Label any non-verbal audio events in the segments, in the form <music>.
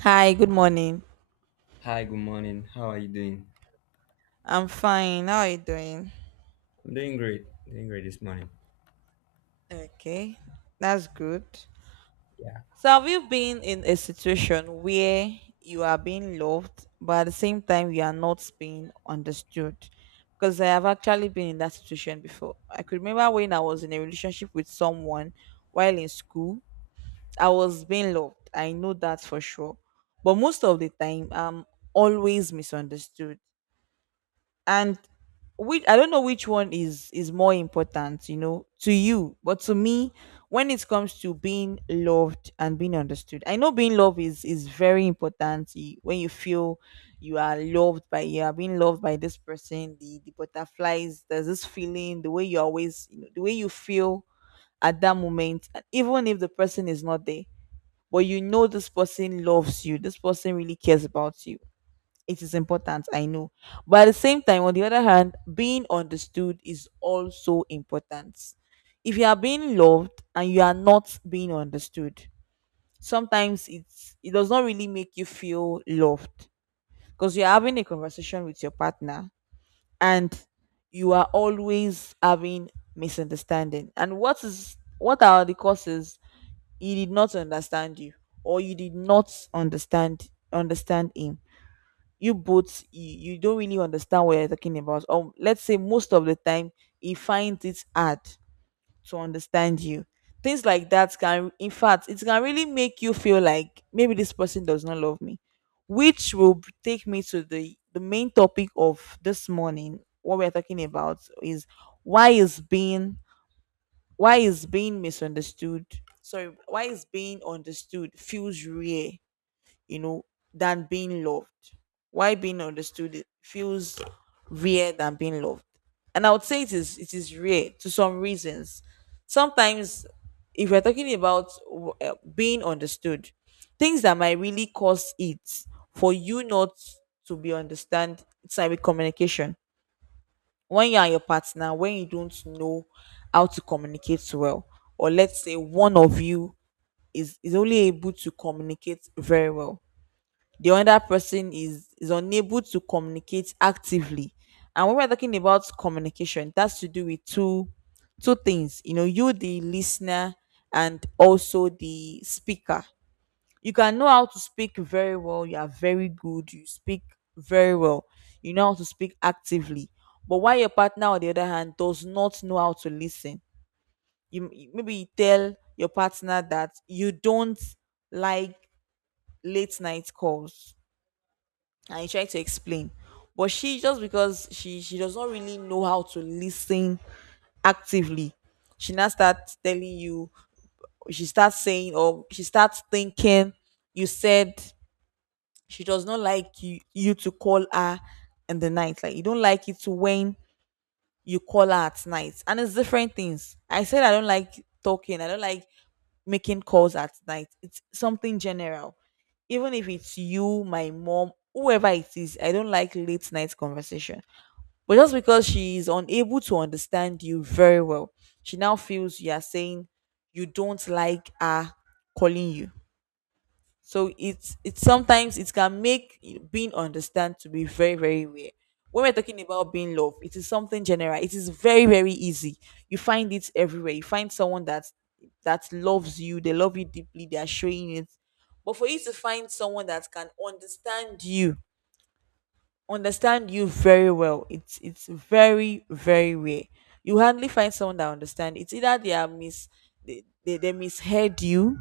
Hi, good morning. Hi, good morning. How are you doing? I'm fine. How are you doing? I'm doing great. Doing great this morning. Okay, that's good. Yeah. So, have you been in a situation where you are being loved, but at the same time, you are not being understood? Because I have actually been in that situation before. I could remember when I was in a relationship with someone while in school, I was being loved. I know that for sure. But most of the time, I'm always misunderstood. And which I don't know which one is more important to you, but to me, when it comes to being loved and being understood, I know being loved is very important. When you feel you are being loved by this person, the butterflies, there's this feeling, the way you always, the way you feel at that moment, and even if the person is not there, but you know this person loves you, this person really cares about you, it is important, I know. But at the same time, on the other hand, being understood is also important. If you are being loved and you are not being understood, sometimes it does not really make you feel loved, because you're having a conversation with your partner and you are always having misunderstanding. And what are the causes? He did not understand you, or you did not understand him. You both, you don't really understand what you're talking about, or let's say most of the time he finds it hard to understand you. Things like that can, in fact, it can really make you feel like maybe this person does not love me, which will take me to the main topic of this morning. What we're talking about is: why is being why is being misunderstood, sorry, why is being understood feels rare, you know, than being loved. Why being understood feels rare than being loved. And I would say it is rare to some reasons. Sometimes, if we're talking about being understood, things that might really cause it for you not to be understand, it's like communication. When your partner, when you don't know how to communicate well, or let's say one of you is only able to communicate very well, the other person is unable to communicate actively. And when we're talking about communication, that's to do with two things, you, the listener, and also the speaker. You can know how to speak very well. You are very good. You speak very well. You know how to speak actively. But while your partner on the other hand does not know how to listen, maybe you tell your partner that you don't like late night calls, and he tried to explain, but she just because she does not really know how to listen actively, she now starts telling you, she starts saying, or she starts thinking you said she does not like you to call her in the night, like you don't like it when you call her at night. And it's different things. I said I don't like talking, I don't like making calls at night. It's something general. Even if it's you, my mom, whoever it is, I don't like late night conversation. But just because she is unable to understand you very well, she now feels you are saying you don't like her calling you. So it's, sometimes it can make being understand to be very, very rare. When we're talking about being loved, it is something general. It is very, very easy. You find it everywhere. You find someone that loves you. They love you deeply. They are showing it. But for you to find someone that can understand you very well, it's very, very rare. You hardly find someone that understand. It's either they are mis they misheard you,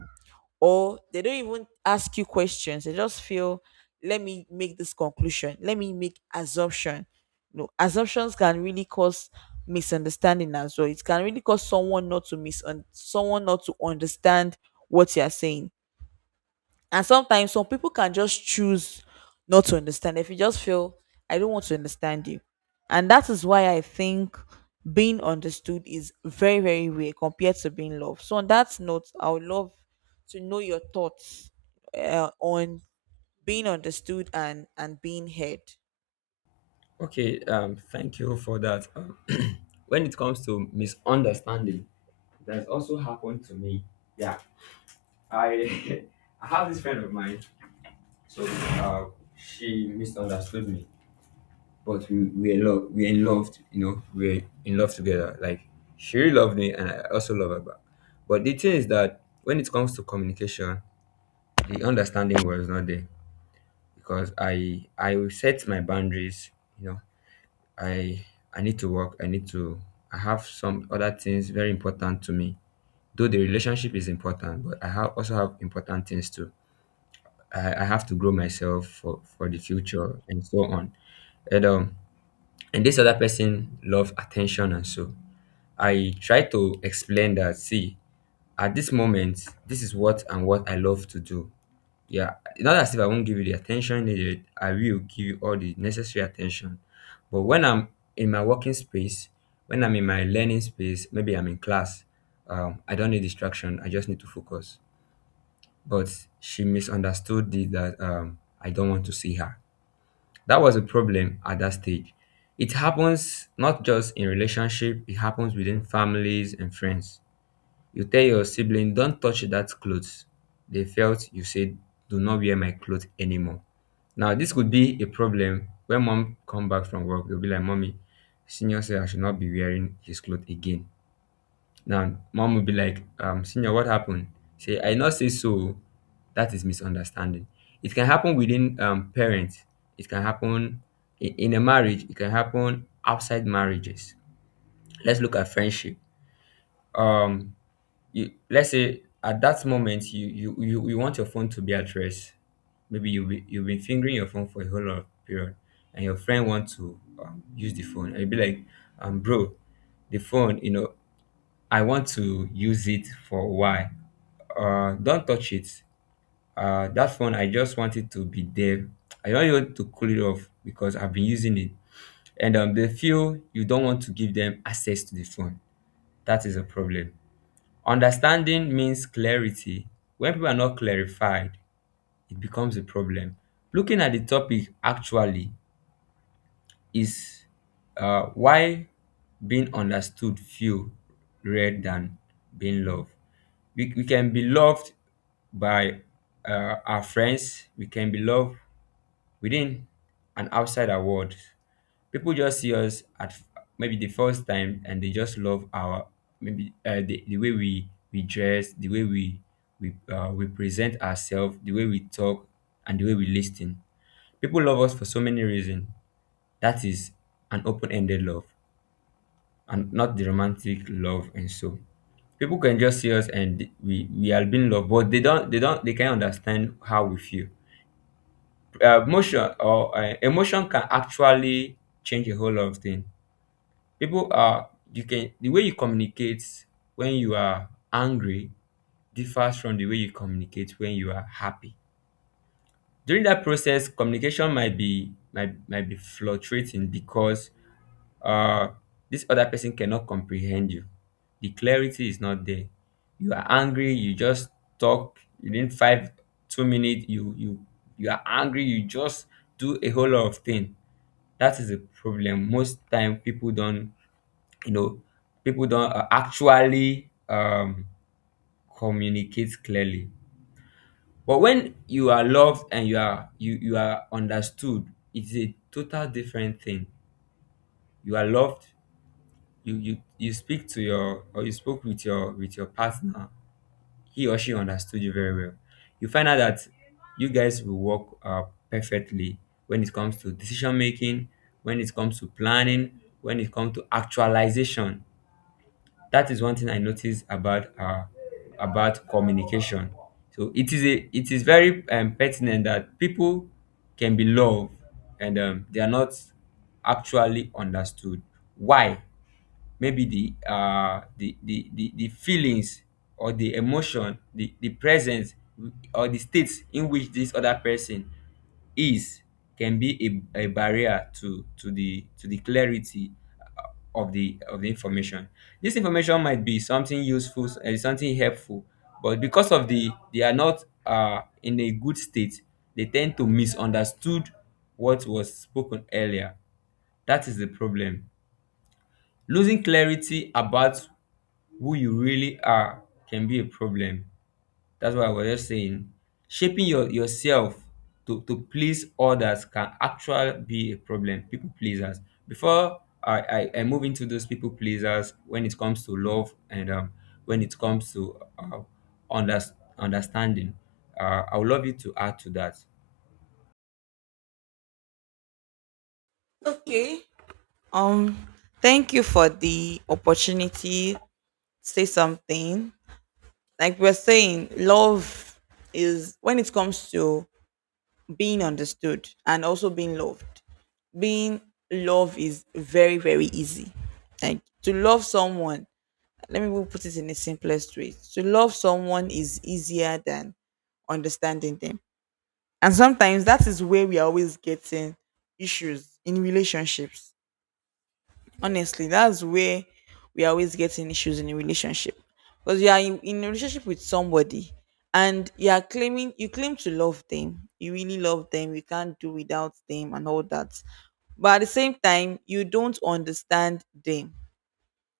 or they don't even ask you questions. They just feel, let me make this conclusion. Let me make assumption. No, assumptions can really cause misunderstanding as well. It can really cause someone not to someone not to understand what you are saying. And sometimes some people can just choose not to understand. If you just feel, I don't want to understand you. And that is why I think being understood is very, very rare compared to being loved. So, on that note, I would love to know your thoughts on being understood and being heard. Okay. Thank you for that. <clears throat> When it comes to misunderstanding, that's also happened to me. Yeah. I <laughs> I have this friend of mine. So, she misunderstood me, but we are in love. You know, we're in love together. Like she really loved me, and I also love her back. But the thing is that when it comes to communication, the understanding was not there because I will set my boundaries. You know, I need to work. I need to. I have some other things very important to me. Though the relationship is important, but I have also have important things too. I have to grow myself for the future and so on. And and this other person love attention and so I try to explain that. See, at this moment, this is what and what I love to do. Yeah, not as if I won't give you the attention needed. I will give you all the necessary attention. But when I'm in my working space, when I'm in my learning space, maybe I'm in class, I don't need distraction. I just need to focus. But she misunderstood it that I don't want to see her. That was a problem at that stage. It happens not just in relationship. It happens within families and friends. You tell your sibling, don't touch that clothes, they felt you said, do not wear my clothes anymore. Now this could be a problem. When mom come back from work, they'll be like, mommy, senior said I should not be wearing his clothes again. Now mom will be like, senior, what happened? Say I not say so. That is misunderstanding. It can happen within parents, it can happen in a marriage, it can happen outside marriages. Let's look at friendship. um you, let's say at that moment, you want your phone to be at rest. Maybe you've been fingering your phone for a whole lot of period and your friend want to use the phone. I you be like, bro, the phone, you know, I want to use it for a while. Don't touch it. That phone, I just want it to be there. I don't want to cool it off because I've been using it. And they feel you don't want to give them access to the phone. That is a problem. Understanding means clarity. When people are not clarified, it becomes a problem. Looking at the topic actually is, why being understood feel rather than being loved. We can be loved by our friends, we can be loved within and outside our world. People just see us at maybe the first time and they just love our, maybe the way we dress, the way we we present ourselves, the way we talk, and the way we listen. People love us for so many reasons. That is an open-ended love and not the romantic love. And so people can just see us and we are being loved, but they can't understand how we feel. Motion or Emotion can actually change a whole lot of things. People are you can the way you communicate when you are angry differs from the way you communicate when you are happy. During that process, communication might might be fluctuating because uh this other person cannot comprehend you. The clarity is not there. You are angry, you just talk within five, 2 minutes, you are angry, you just do a whole lot of things. That is a problem. Most time people don't, you know, people don't actually communicate clearly. But when you are loved and you are you you are understood, it's a total different thing. You are loved, you speak to your, or you spoke with your partner, he or she understood you very well. You find out that you guys will work perfectly when it comes to decision making, when it comes to planning, when it comes to actualization. That is one thing I noticed about communication. So it is very pertinent that people can be loved and they are not actually understood. Why? Maybe the the feelings or the emotion, the presence or the state in which this other person is, can be a barrier to the clarity of the information. This information might be something useful and something helpful, but because of the, they are not in a good state, they tend to misunderstood what was spoken earlier. That is the problem. Losing clarity about who you really are can be a problem. That's why I was just saying shaping yourself to please others can actually be a problem. People pleasers. Before I move into those people pleasers when it comes to love and when it comes to under, understanding, I would love you to add to that. Okay. Um, Thank you for the opportunity to say something. Like we're saying, love is, when it comes to being understood and also being loved, being loved is very, very easy. Like, to love someone, let me put it in the simplest way. To love someone is easier than understanding them. And sometimes that is where we are always getting issues in relationships. Honestly, that's where we always getting issues in a relationship. Because you are in a relationship with somebody, and you claim to love them. You really love them. You can't do without them and all that. But at the same time, you don't understand them.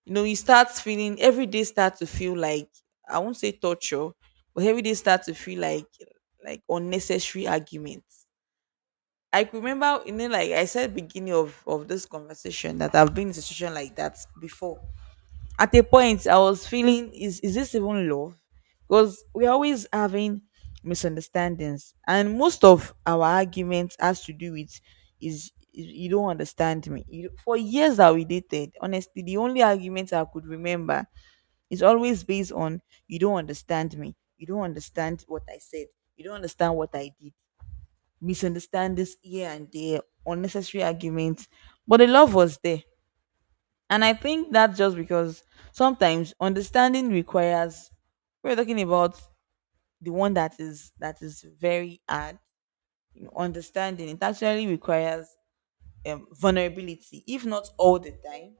You know, you start feeling every day start to feel like, I won't say torture, but every day start to feel like unnecessary arguments. I could remember, like I said, beginning of this conversation that I've been in a situation like that before. At a point, I was feeling, is this even love? Because we're always having misunderstandings, and most of our arguments has to do with is you don't understand me. You, for years that we dated, honestly, the only argument I could remember is always based on, you don't understand me. You don't understand what I said. You don't understand what I did. Misunderstand this here and there, unnecessary arguments, but the love was there. And I think that's just because sometimes understanding requires, we're talking about, the one that is very hard. You know, understanding it actually requires vulnerability, if not all the time,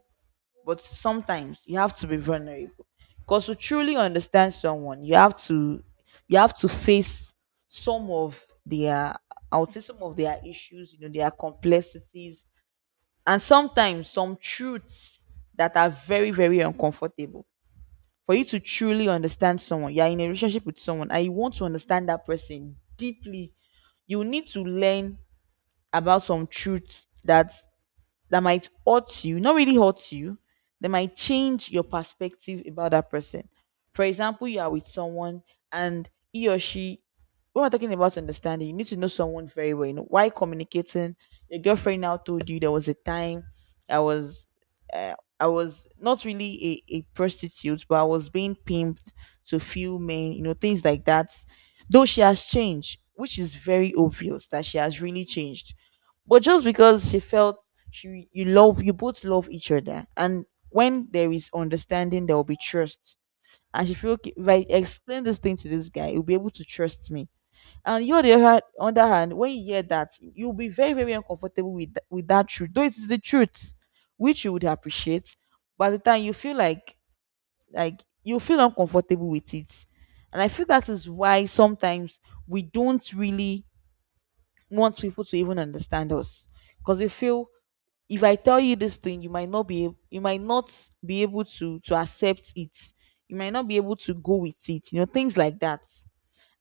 but sometimes you have to be vulnerable. Because to truly understand someone, you have to face some of their, I would say some of their issues, their complexities, and sometimes some truths that are very, very uncomfortable. For you to truly understand someone, you are in a relationship with someone and you want to understand that person deeply, you need to learn about some truths that might hurt you, not really hurt you, that might change your perspective about that person. For example, you are with someone, and he or she, when we're talking about understanding, you need to know someone very well. You know, why communicating? Your girlfriend now told you there was a time I was, uh, I was not really a prostitute, but I was being pimped to few men, you know, things like that. Though she has changed, which is very obvious that she has really changed, but just because she felt she you both love each other, and when there is understanding there will be trust, and she feel, okay, if I explain this thing to this guy he'll be able to trust me. And you, on the other hand, when you hear that, you'll be very, very uncomfortable with with that truth, though it is the truth, which you would appreciate. By the time you feel like, you feel uncomfortable with it, and I feel that is why sometimes we don't really want people to even understand us, because we feel if I tell you this thing, you might not be you might not be able to accept it, you might not be able to go with it, you know, things like that.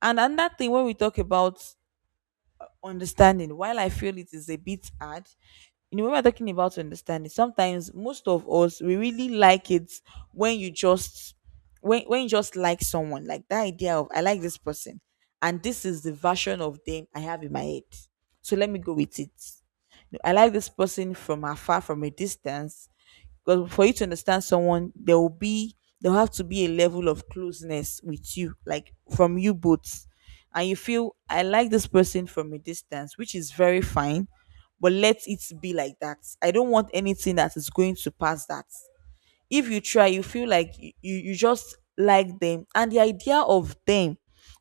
And another thing, when we talk about understanding, while I feel it is a bit hard, you know, when we're talking about understanding, sometimes most of us we really like it when you just when you just like someone, like that idea of, I like this person, and this is the version of them I have in my head, so let me go with it. You know, I like this person from afar, from a distance, because for you to understand someone, there'll have to be a level of closeness with you, like from you both. And you feel, I like this person from a distance, which is very fine, but let it be like that. I don't want anything that is going to pass that. If you try you feel like you just like them and the idea of them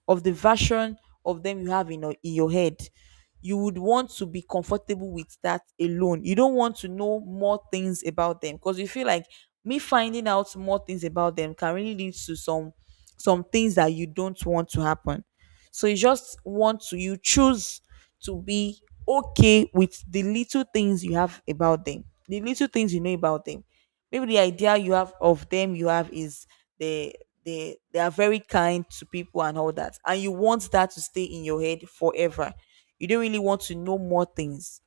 of the version of them you have in your head. You would want to be comfortable with that alone. You don't want to know more things about them because you feel like me finding out more things about them can really lead to some things that you don't want to happen. So you just want to you choose to be okay with the little things you have about them, the little things you know about them. Maybe the idea you have of them you have is they they are very kind to people and all that, and you want that to stay in your head forever. You don't really want to know more things.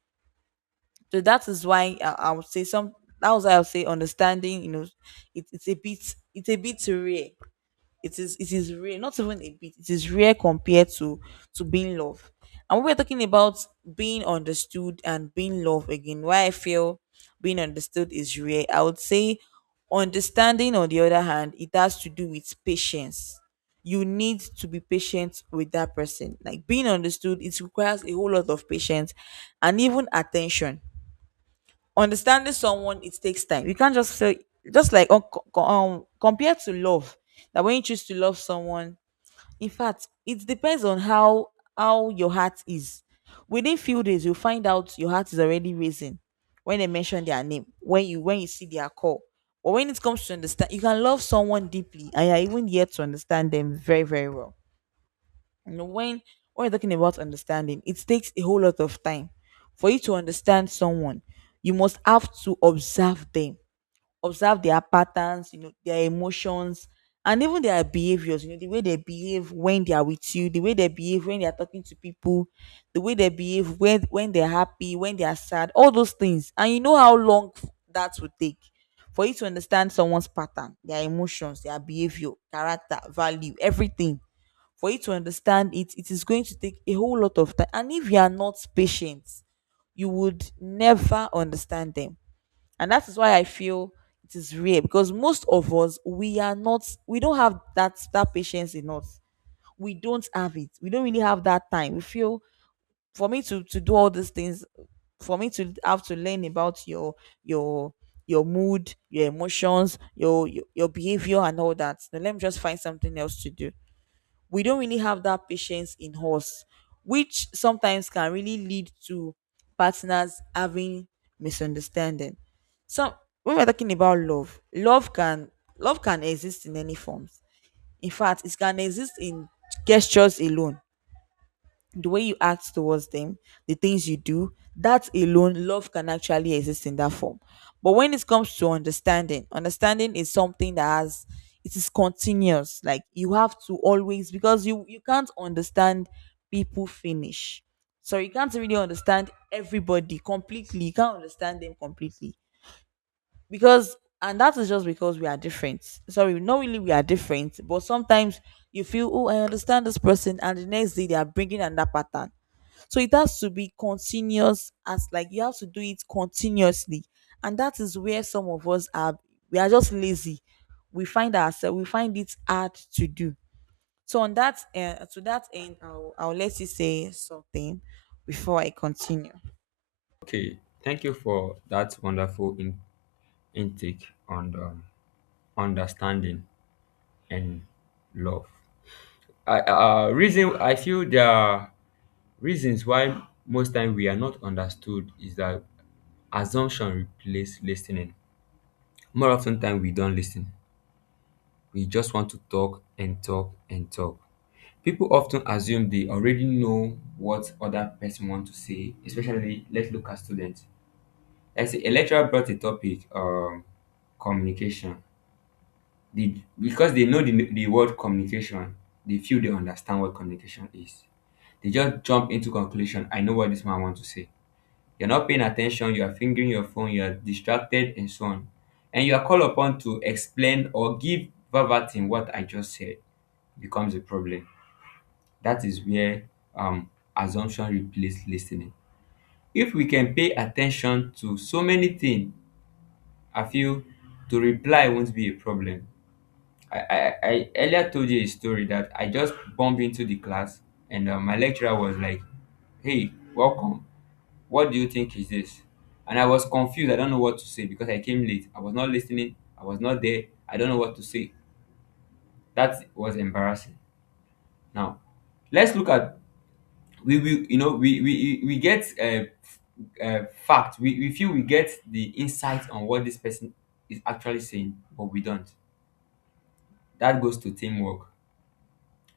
So that is why I would say some, that was why I would say understanding, you know, it's a bit, it's a bit rare. It is rare, not even a bit, it is rare compared to being loved. And when we're talking about being understood and being loved, again, why I feel being understood is rare, I would say understanding, on the other hand, it has to do with patience. You need to be patient with that person. Like being understood, it requires a whole lot of patience, and even attention. Understanding someone, it takes time. You can't just say, just like compared to love, that when you choose to love someone, in fact it depends on how your heart is. Within few days you'll find out your heart is already raising when they mention their name, when you see their call. But when it comes to understand, you can love someone deeply and you're even yet to understand them very very well. And when you're talking about understanding, it takes a whole lot of time for you to understand someone. You must have to observe them, observe their patterns, you know, their emotions, and even their behaviors. You know, the way they behave when they are with you, the way they behave when they are talking to people, the way they behave when they're happy, when they are sad, all those things. And you know how long that would take for you to understand someone's pattern, their emotions, their behavior, character, value, everything. For you to understand it, it is going to take a whole lot of time, and if you are not patient you would never understand them. And that is why I feel it is rare, because most of us we are not, we don't have that patience in us. We don't have it, we don't really have that time. We feel, for me to do all these things, for me to have to learn about your your mood, your emotions, your behavior and all that, now let me just find something else to do. We don't really have that patience in us, which sometimes can really lead to partners having misunderstanding. So when we're talking about love, love can exist in any forms. In fact, it can exist in gestures alone, the way you act towards them, the things you do, that alone, love can actually exist in that form. But when it comes to understanding, understanding is something that has, it is continuous. Like you have to always, because you can't understand people finish. So you can't really understand everybody completely. You can't understand them completely because, and that is just because we are different. Sorry, not really we are different, but sometimes you feel, oh, I understand this person, and the next day they are bringing another pattern. So it has to be continuous, as like you have to do it continuously. And that is where some of us are, we are just lazy. We find ourselves, we find it hard to do. So on that, to that end I'll let you say something before I continue. Okay, thank you for that wonderful intake on understanding and love. I, reason I feel there are reasons why most time we are not understood is that assumption replace listening. More often time we don't listen. We just want to talk and talk and talk. People often assume they already know what other person want to say, especially let's look at students. Let's say a lecturer brought a topic, communication. The Because they know the word communication, they feel they understand what communication is. They just jump into conclusion, I know what this man wants to say. You're not paying attention, you are fingering your phone, you are distracted, and so on. And you are called upon to explain or give verbatim what I just said. Becomes a problem. That is where um assumption replaces listening. If we can pay attention to so many things, I feel to reply won't be a problem. I earlier told you a story that I just bumped into the class, and my lecturer was like, hey, welcome. What do you think is this? And I was confused. I don't know what to say because I came late. I was not listening. I was not there. I don't know what to say. That was embarrassing. Now, let's look at, we you know we get f- uh, fact we feel we get the insight on what this person is actually saying, but we don't. That goes to teamwork.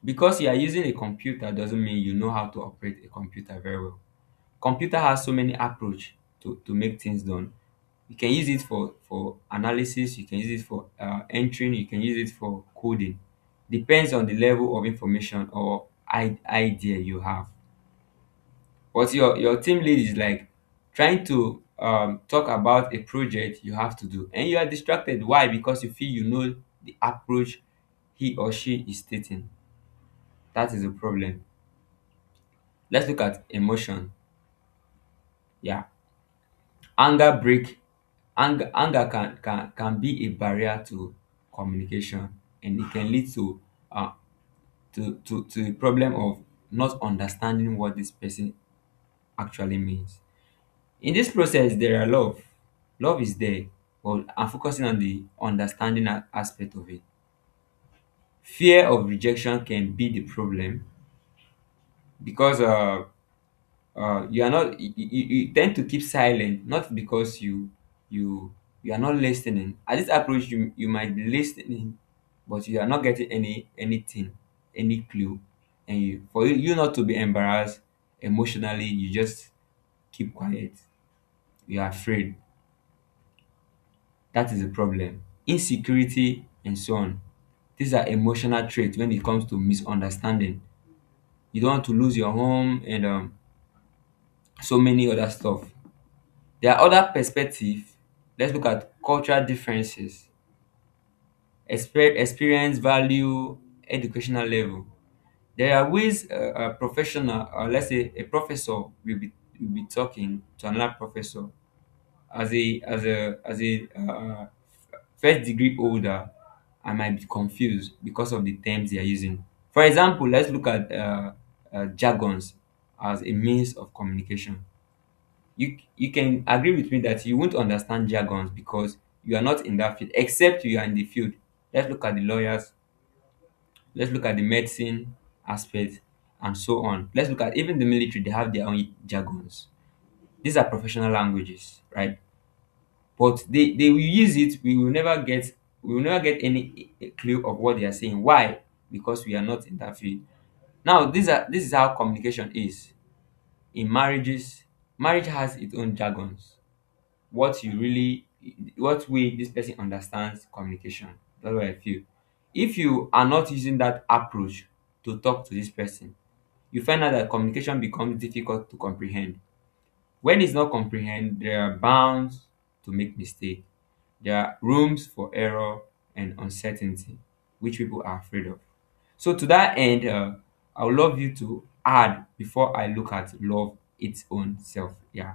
Because you are using a computer doesn't mean you know how to operate a computer very well. Computer has so many approach to make things done. You can use it for analysis, you can use it for entering, you can use it for coding. Depends on the level of information or idea you have. But your team lead is like trying to talk about a project you have to do, and you are distracted. Why? Because you feel you know the approach he or she is stating. That is a problem. Let's look at emotion. Yeah. Anger break. Anger can can be a barrier to communication, and it can lead to uh to a problem of not understanding what this person actually means. In this process, there are love. Love is there, but I'm focusing on the understanding aspect of it. Fear of rejection can be the problem. Because you are not, you tend to keep silent. Not because you you are not listening at this approach, you might be listening, but you are not getting anything, any clue. And you, for you not to be embarrassed emotionally, you just keep quiet. You are afraid. That is the problem. Insecurity and so on. These are emotional traits when it comes to misunderstanding. You don't want to lose your home and so many other stuff. There are other perspective. Let's look at cultural differences, experience, value, educational level. There are ways a professional, or let's say a professor, will be talking to another professor as a first degree holder. I might be confused because of the terms they are using. For example, let's look at jargons as a means of communication. You can agree with me that you won't understand jargons because you are not in that field, except you are in the field. Let's look at the lawyers, let's look at the medicine aspect, and so on. Let's look at even the military, they have their own jargons. These are professional languages, right? But they will use it, we will never get, we will never get any clue of what they are saying. Why? Because we are not in that field. Now, these are, this is how communication is. In marriages, marriage has its own jargons. What you really, what way this person understands communication, that's what I feel. If you are not using that approach to talk to this person, you find out that communication becomes difficult to comprehend. When it's not comprehend, there are bounds to make mistake. There are rooms for error and uncertainty, which people are afraid of. So to that end, I would love you to add before I look at love its own self. Yeah.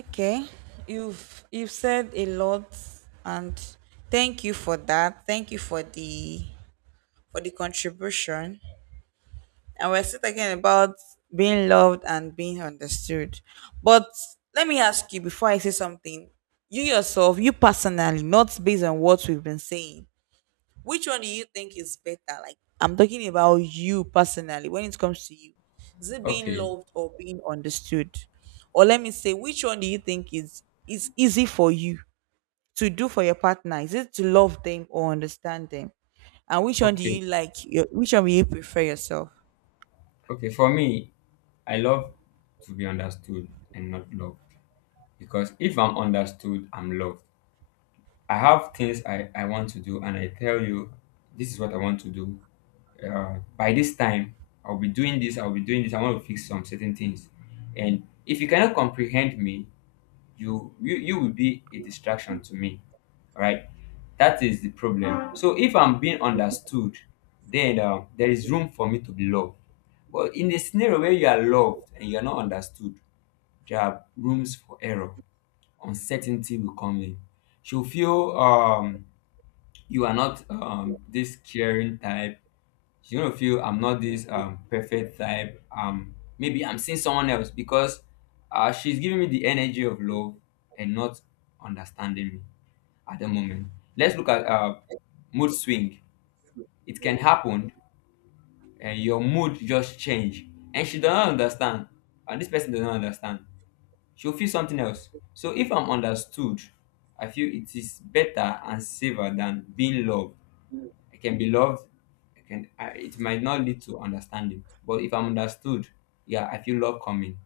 Okay. You've said a lot, and thank you for that. Thank you for the contribution. And we're still talking about being loved and being understood. But let me ask you before I say something, you yourself, you personally, not based on what we've been saying, which one do you think is better? Like, I'm talking about you personally when it comes to you. Is it being Okay. loved or being understood? Or let me say, which one do you think is easy for you to do for your partner? Is it to love them or understand them? And which one do okay you like? Your, which one will you prefer yourself? okay, for me, I love to be understood and not loved, because if I'm understood, I'm loved. I have things I want to do, and I tell you, this is what I want to do. By this time, I'll be doing this, I'll be doing this, I want to fix some certain things. And if you cannot comprehend me, you will be a distraction to me, right? That is the problem. So if I'm being understood, then there is room for me to be loved. But in the scenario where you are loved and you are not understood, there are rooms for error. Uncertainty will come in. She'll feel you are not this caring type. She's gonna feel I'm not this perfect type. Maybe I'm seeing someone else because she's giving me the energy of love and not understanding me at the moment. Let's look at mood swing. It can happen, and your mood just change, and she does not understand, and this person does not understand. She'll feel something else. So if I'm understood, I feel it is better and safer than being loved. I can be loved, I can. It might not lead to understanding, but if I'm understood, yeah, I feel love coming,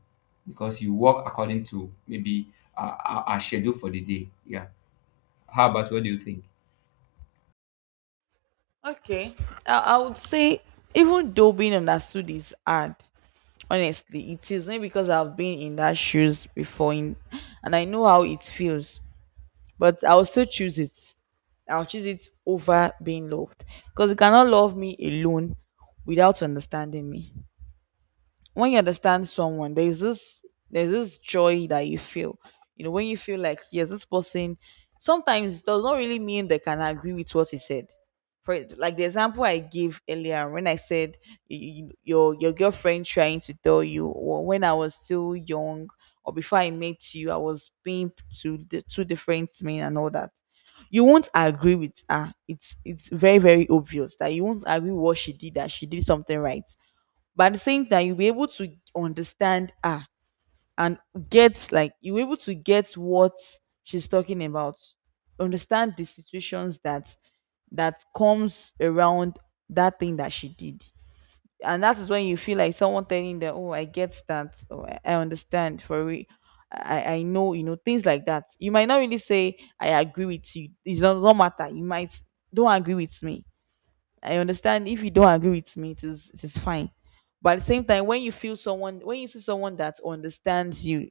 because you work according to maybe our schedule for the day. Yeah. How about, what do you think? Okay. I would say, even though being understood is hard, honestly, it is not, because I've been in that shoes before in, and I know how it feels. But I'll still choose it. I'll choose it over being loved. Because you cannot love me alone without understanding me. When you understand someone, there's this, there's this joy that you feel. You know, when you feel like, yes, this person sometimes does not really mean they can agree with what he said. For like the example I gave earlier, when I said your girlfriend trying to tell you, or when I was still young, or before I met you, I was being to the two different men and all that, you won't agree with her. It's very very obvious that you won't agree with what she did, that she did something right. But at the same time, you'll be able to understand, ah, and get, like, you're able to get what she's talking about, understand the situations that that comes around, that thing that she did. And that is when you feel like someone telling them, oh, I get that, oh, I understand for real. I know, you know, things like that. You might not really say I agree with you, it does not, no matter, you might, don't agree with me. I understand. If you don't agree with me, it is fine. But at the same time, when you feel someone, when you see someone that understands you,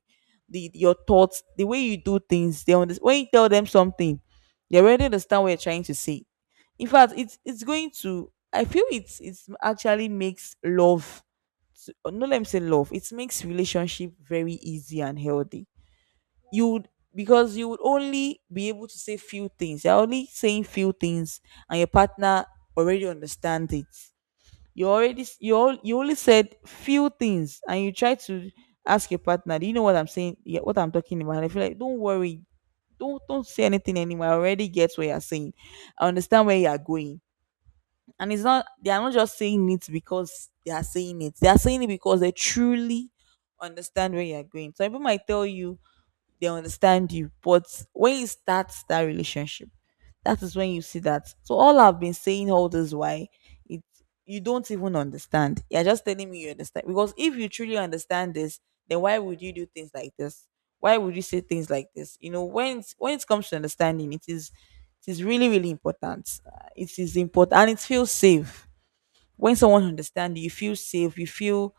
the your thoughts, the way you do things, they understand. When you tell them something, they already understand what you're trying to say. In fact, it's going to, I feel it's actually makes love. No, let me say love. It makes relationship very easy and healthy. You would, because you would only be able to say few things. You're only saying few things, and your partner already understands it. You already s- you all, you only said few things, and you try to ask your partner, "Do you know what I'm saying? Yeah, what I'm talking about?" And I feel like, don't worry, don't say anything anymore. I already get what you're saying. I understand where you are going, and it's not, they are not just saying it because they are saying it. They are saying it because they truly understand where you are going. So people might tell you they understand you. But when you start that relationship, that is when you see that. So all I've been saying all this, why it, you don't even understand. You're just telling me you understand. Because if you truly understand this, then why would you do things like this? Why would you say things like this? You know, when it's, when it comes to understanding, it is really really important. It is important, and it feels safe when someone understands you. You feel safe. You feel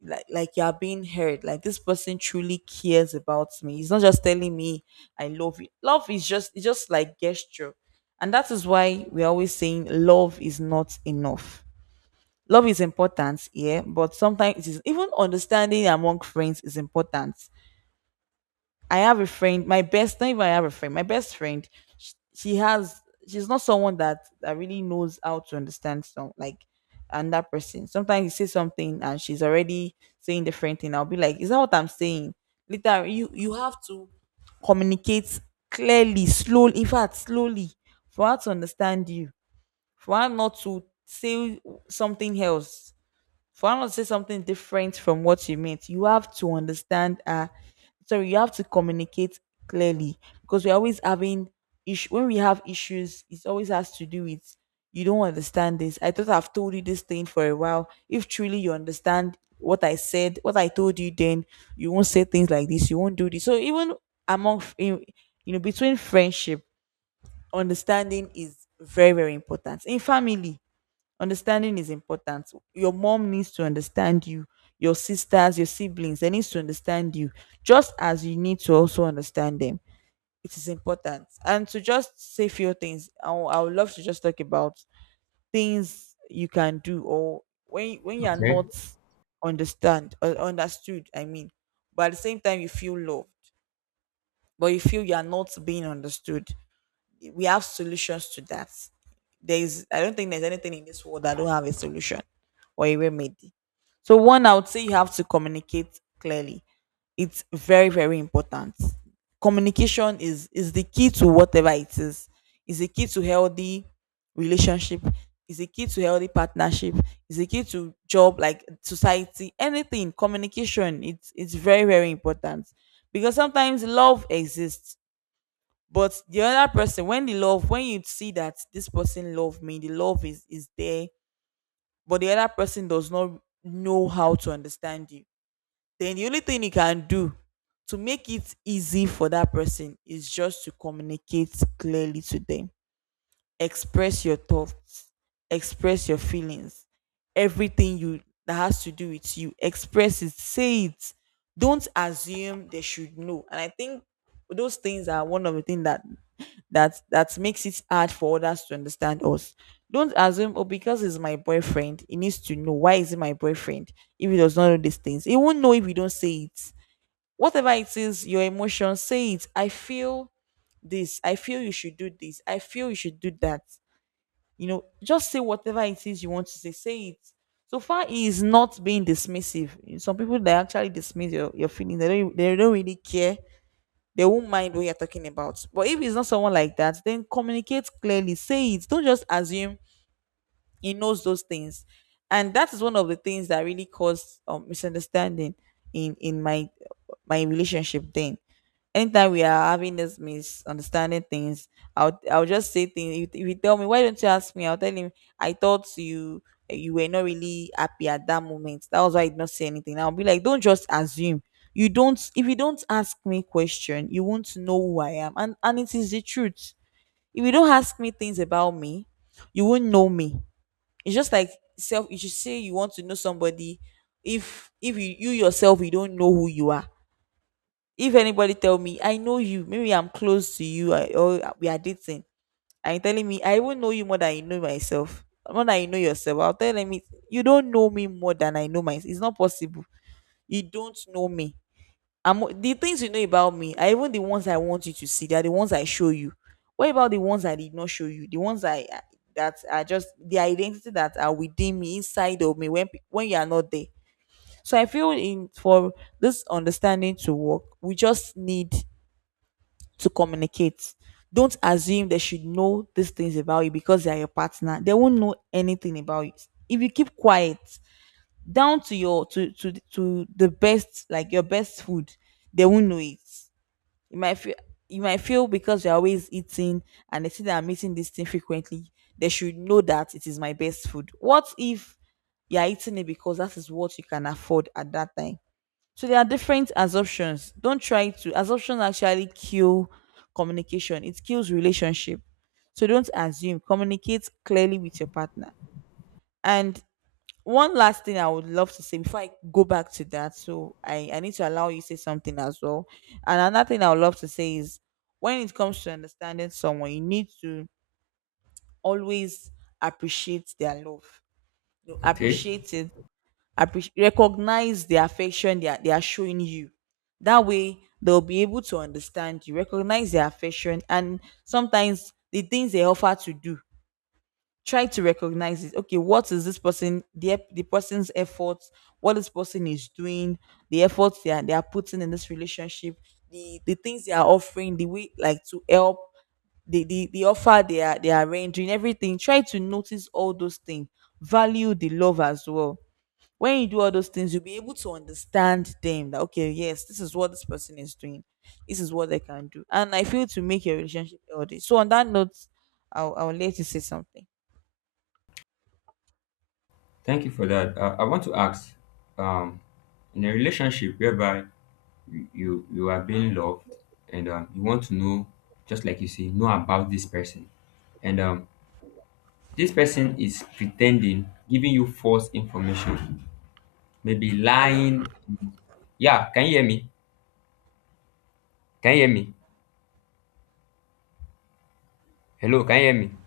like you're being heard, like this person truly cares about me, he's not just telling me I love you. Love is just, it's just like gesture. And that is why we're always saying love is not enough. Love is important, yeah, but sometimes it is, even understanding among friends is important. I have a friend, my best, not even, I have a friend, my best friend, she has, she's not someone that really knows how to understand some, like, another person. Sometimes you say something and she's already saying different thing. I'll be like, is that what I'm saying? Later, you have to communicate clearly, slowly, in fact, slowly, for her to understand you, for her not to say something else, for her not to say something different from what you meant, you have to understand. Sorry, you have to communicate clearly, because we're always having issue. When we have issues, it always has to do with, you don't understand this. I thought I've told you this thing for a while. If truly you understand what I said, what I told you, then you won't say things like this. You won't do this. So even among f- in, you know, between friendship, understanding is very very important. In family, understanding is important. Your mom needs to understand you, your sisters, your siblings, they need to understand you, just as you need to also understand them. It is important. And to just say few things, I would love to just talk about things you can do or when you are Okay. not understand or understood, I mean, but at the same time you feel loved, but you feel you are not being understood. We have solutions to that. There is, I don't think there's anything in this world that don't have a solution or a remedy. So one, I would say you have to communicate clearly. It's very, very important. Communication is the key to whatever it is. Is the key to healthy relationship. Is the key to healthy partnership. Is the key to job, like society, anything. Communication. It's very, very important because sometimes love exists but the other person, when the love, when you see that this person love me, the love is there, but the other person does not know how to understand you, then the only thing you can do to make it easy for that person is just to communicate clearly to them. Express your thoughts, express your feelings, everything you that has to do with you, express it, say it. Don't assume they should know. And I think those things are one of the things that that makes it hard for others to understand us. Don't assume, oh, because it's my boyfriend, he needs to know. Why is it my boyfriend? If he does not know these things, he won't know if you don't say it. Whatever it is, your emotions, say it. I feel this. I feel you should do this. I feel you should do that. You know, just say whatever it is you want to say. Say it. So far, he is not being dismissive. Some people they actually dismiss your feelings. They don't really care. They won't mind what you're talking about. But if it's not someone like that, then communicate clearly. Say it. Don't just assume he knows those things, and that is one of the things that really caused misunderstanding in my relationship. Then anytime we are having this misunderstanding things, I'll just say things. If you tell me, why don't you ask me? I'll tell him, I thought you were not really happy at that moment, that was why I did not say anything. I'll be like, don't just assume. You don't, if you don't ask me question, you won't know who I am, and it is the truth. If you don't ask me things about me, you won't know me. It's just like self. You should say you want to know somebody. If you, you yourself, you don't know who you are. If anybody tell me I know you, maybe I'm close to you or we are dating, and you telling me, I even know you more than you know myself, more than you know yourself. I'll tell them you don't know me more than I know myself. It's not possible. You don't know me. I'm The things you know about me are even the ones I want you to see. They are the ones I show you. What about the ones I did not show you? The ones I- That are just the identity that are within me, inside of me, when you are not there. So I feel in for this understanding to work, we just need to communicate. Don't assume they should know these things about you because they are your partner. They won't know anything about you. If you keep quiet, down to your to the best, like your best food, they won't know it. You might feel, because you're always eating and they see that I'm eating this thing frequently, they should know that it is my best food. What if you're eating it because that is what you can afford at that time? So there are different assumptions. Don't try to Assumptions actually kill communication. It kills relationship. So don't assume. Communicate clearly with your partner. And one last thing I would love to say before I go back to that, so I need to allow you to say something as well. And another thing I would love to say is, when it comes to understanding someone, you need to always appreciate their love. You know, Okay. appreciate it, appreciate, recognize the affection they are showing you. That way, they'll be able to understand you. Recognize their affection, and sometimes the things they offer to do, try to recognize it. Okay, what is this person, the person's efforts, what this person is doing, the efforts they are putting in this relationship, the things they are offering, the way like to help, the offer they are rendering, everything. Try to notice all those things. Value the love as well. When you do all those things, you'll be able to understand them. That okay, yes, this is what this person is doing, this is what they can do, and I feel to make your relationship healthy. So on that note, I'll let you say something. Thank you for that. I want to ask, um, in a relationship whereby you are being loved and you want to know, just like you say, know about this person, and this person is pretending, giving you false information, maybe lying. Hello? Yeah, can you hear me? Can you hear me? Hello, can you hear me?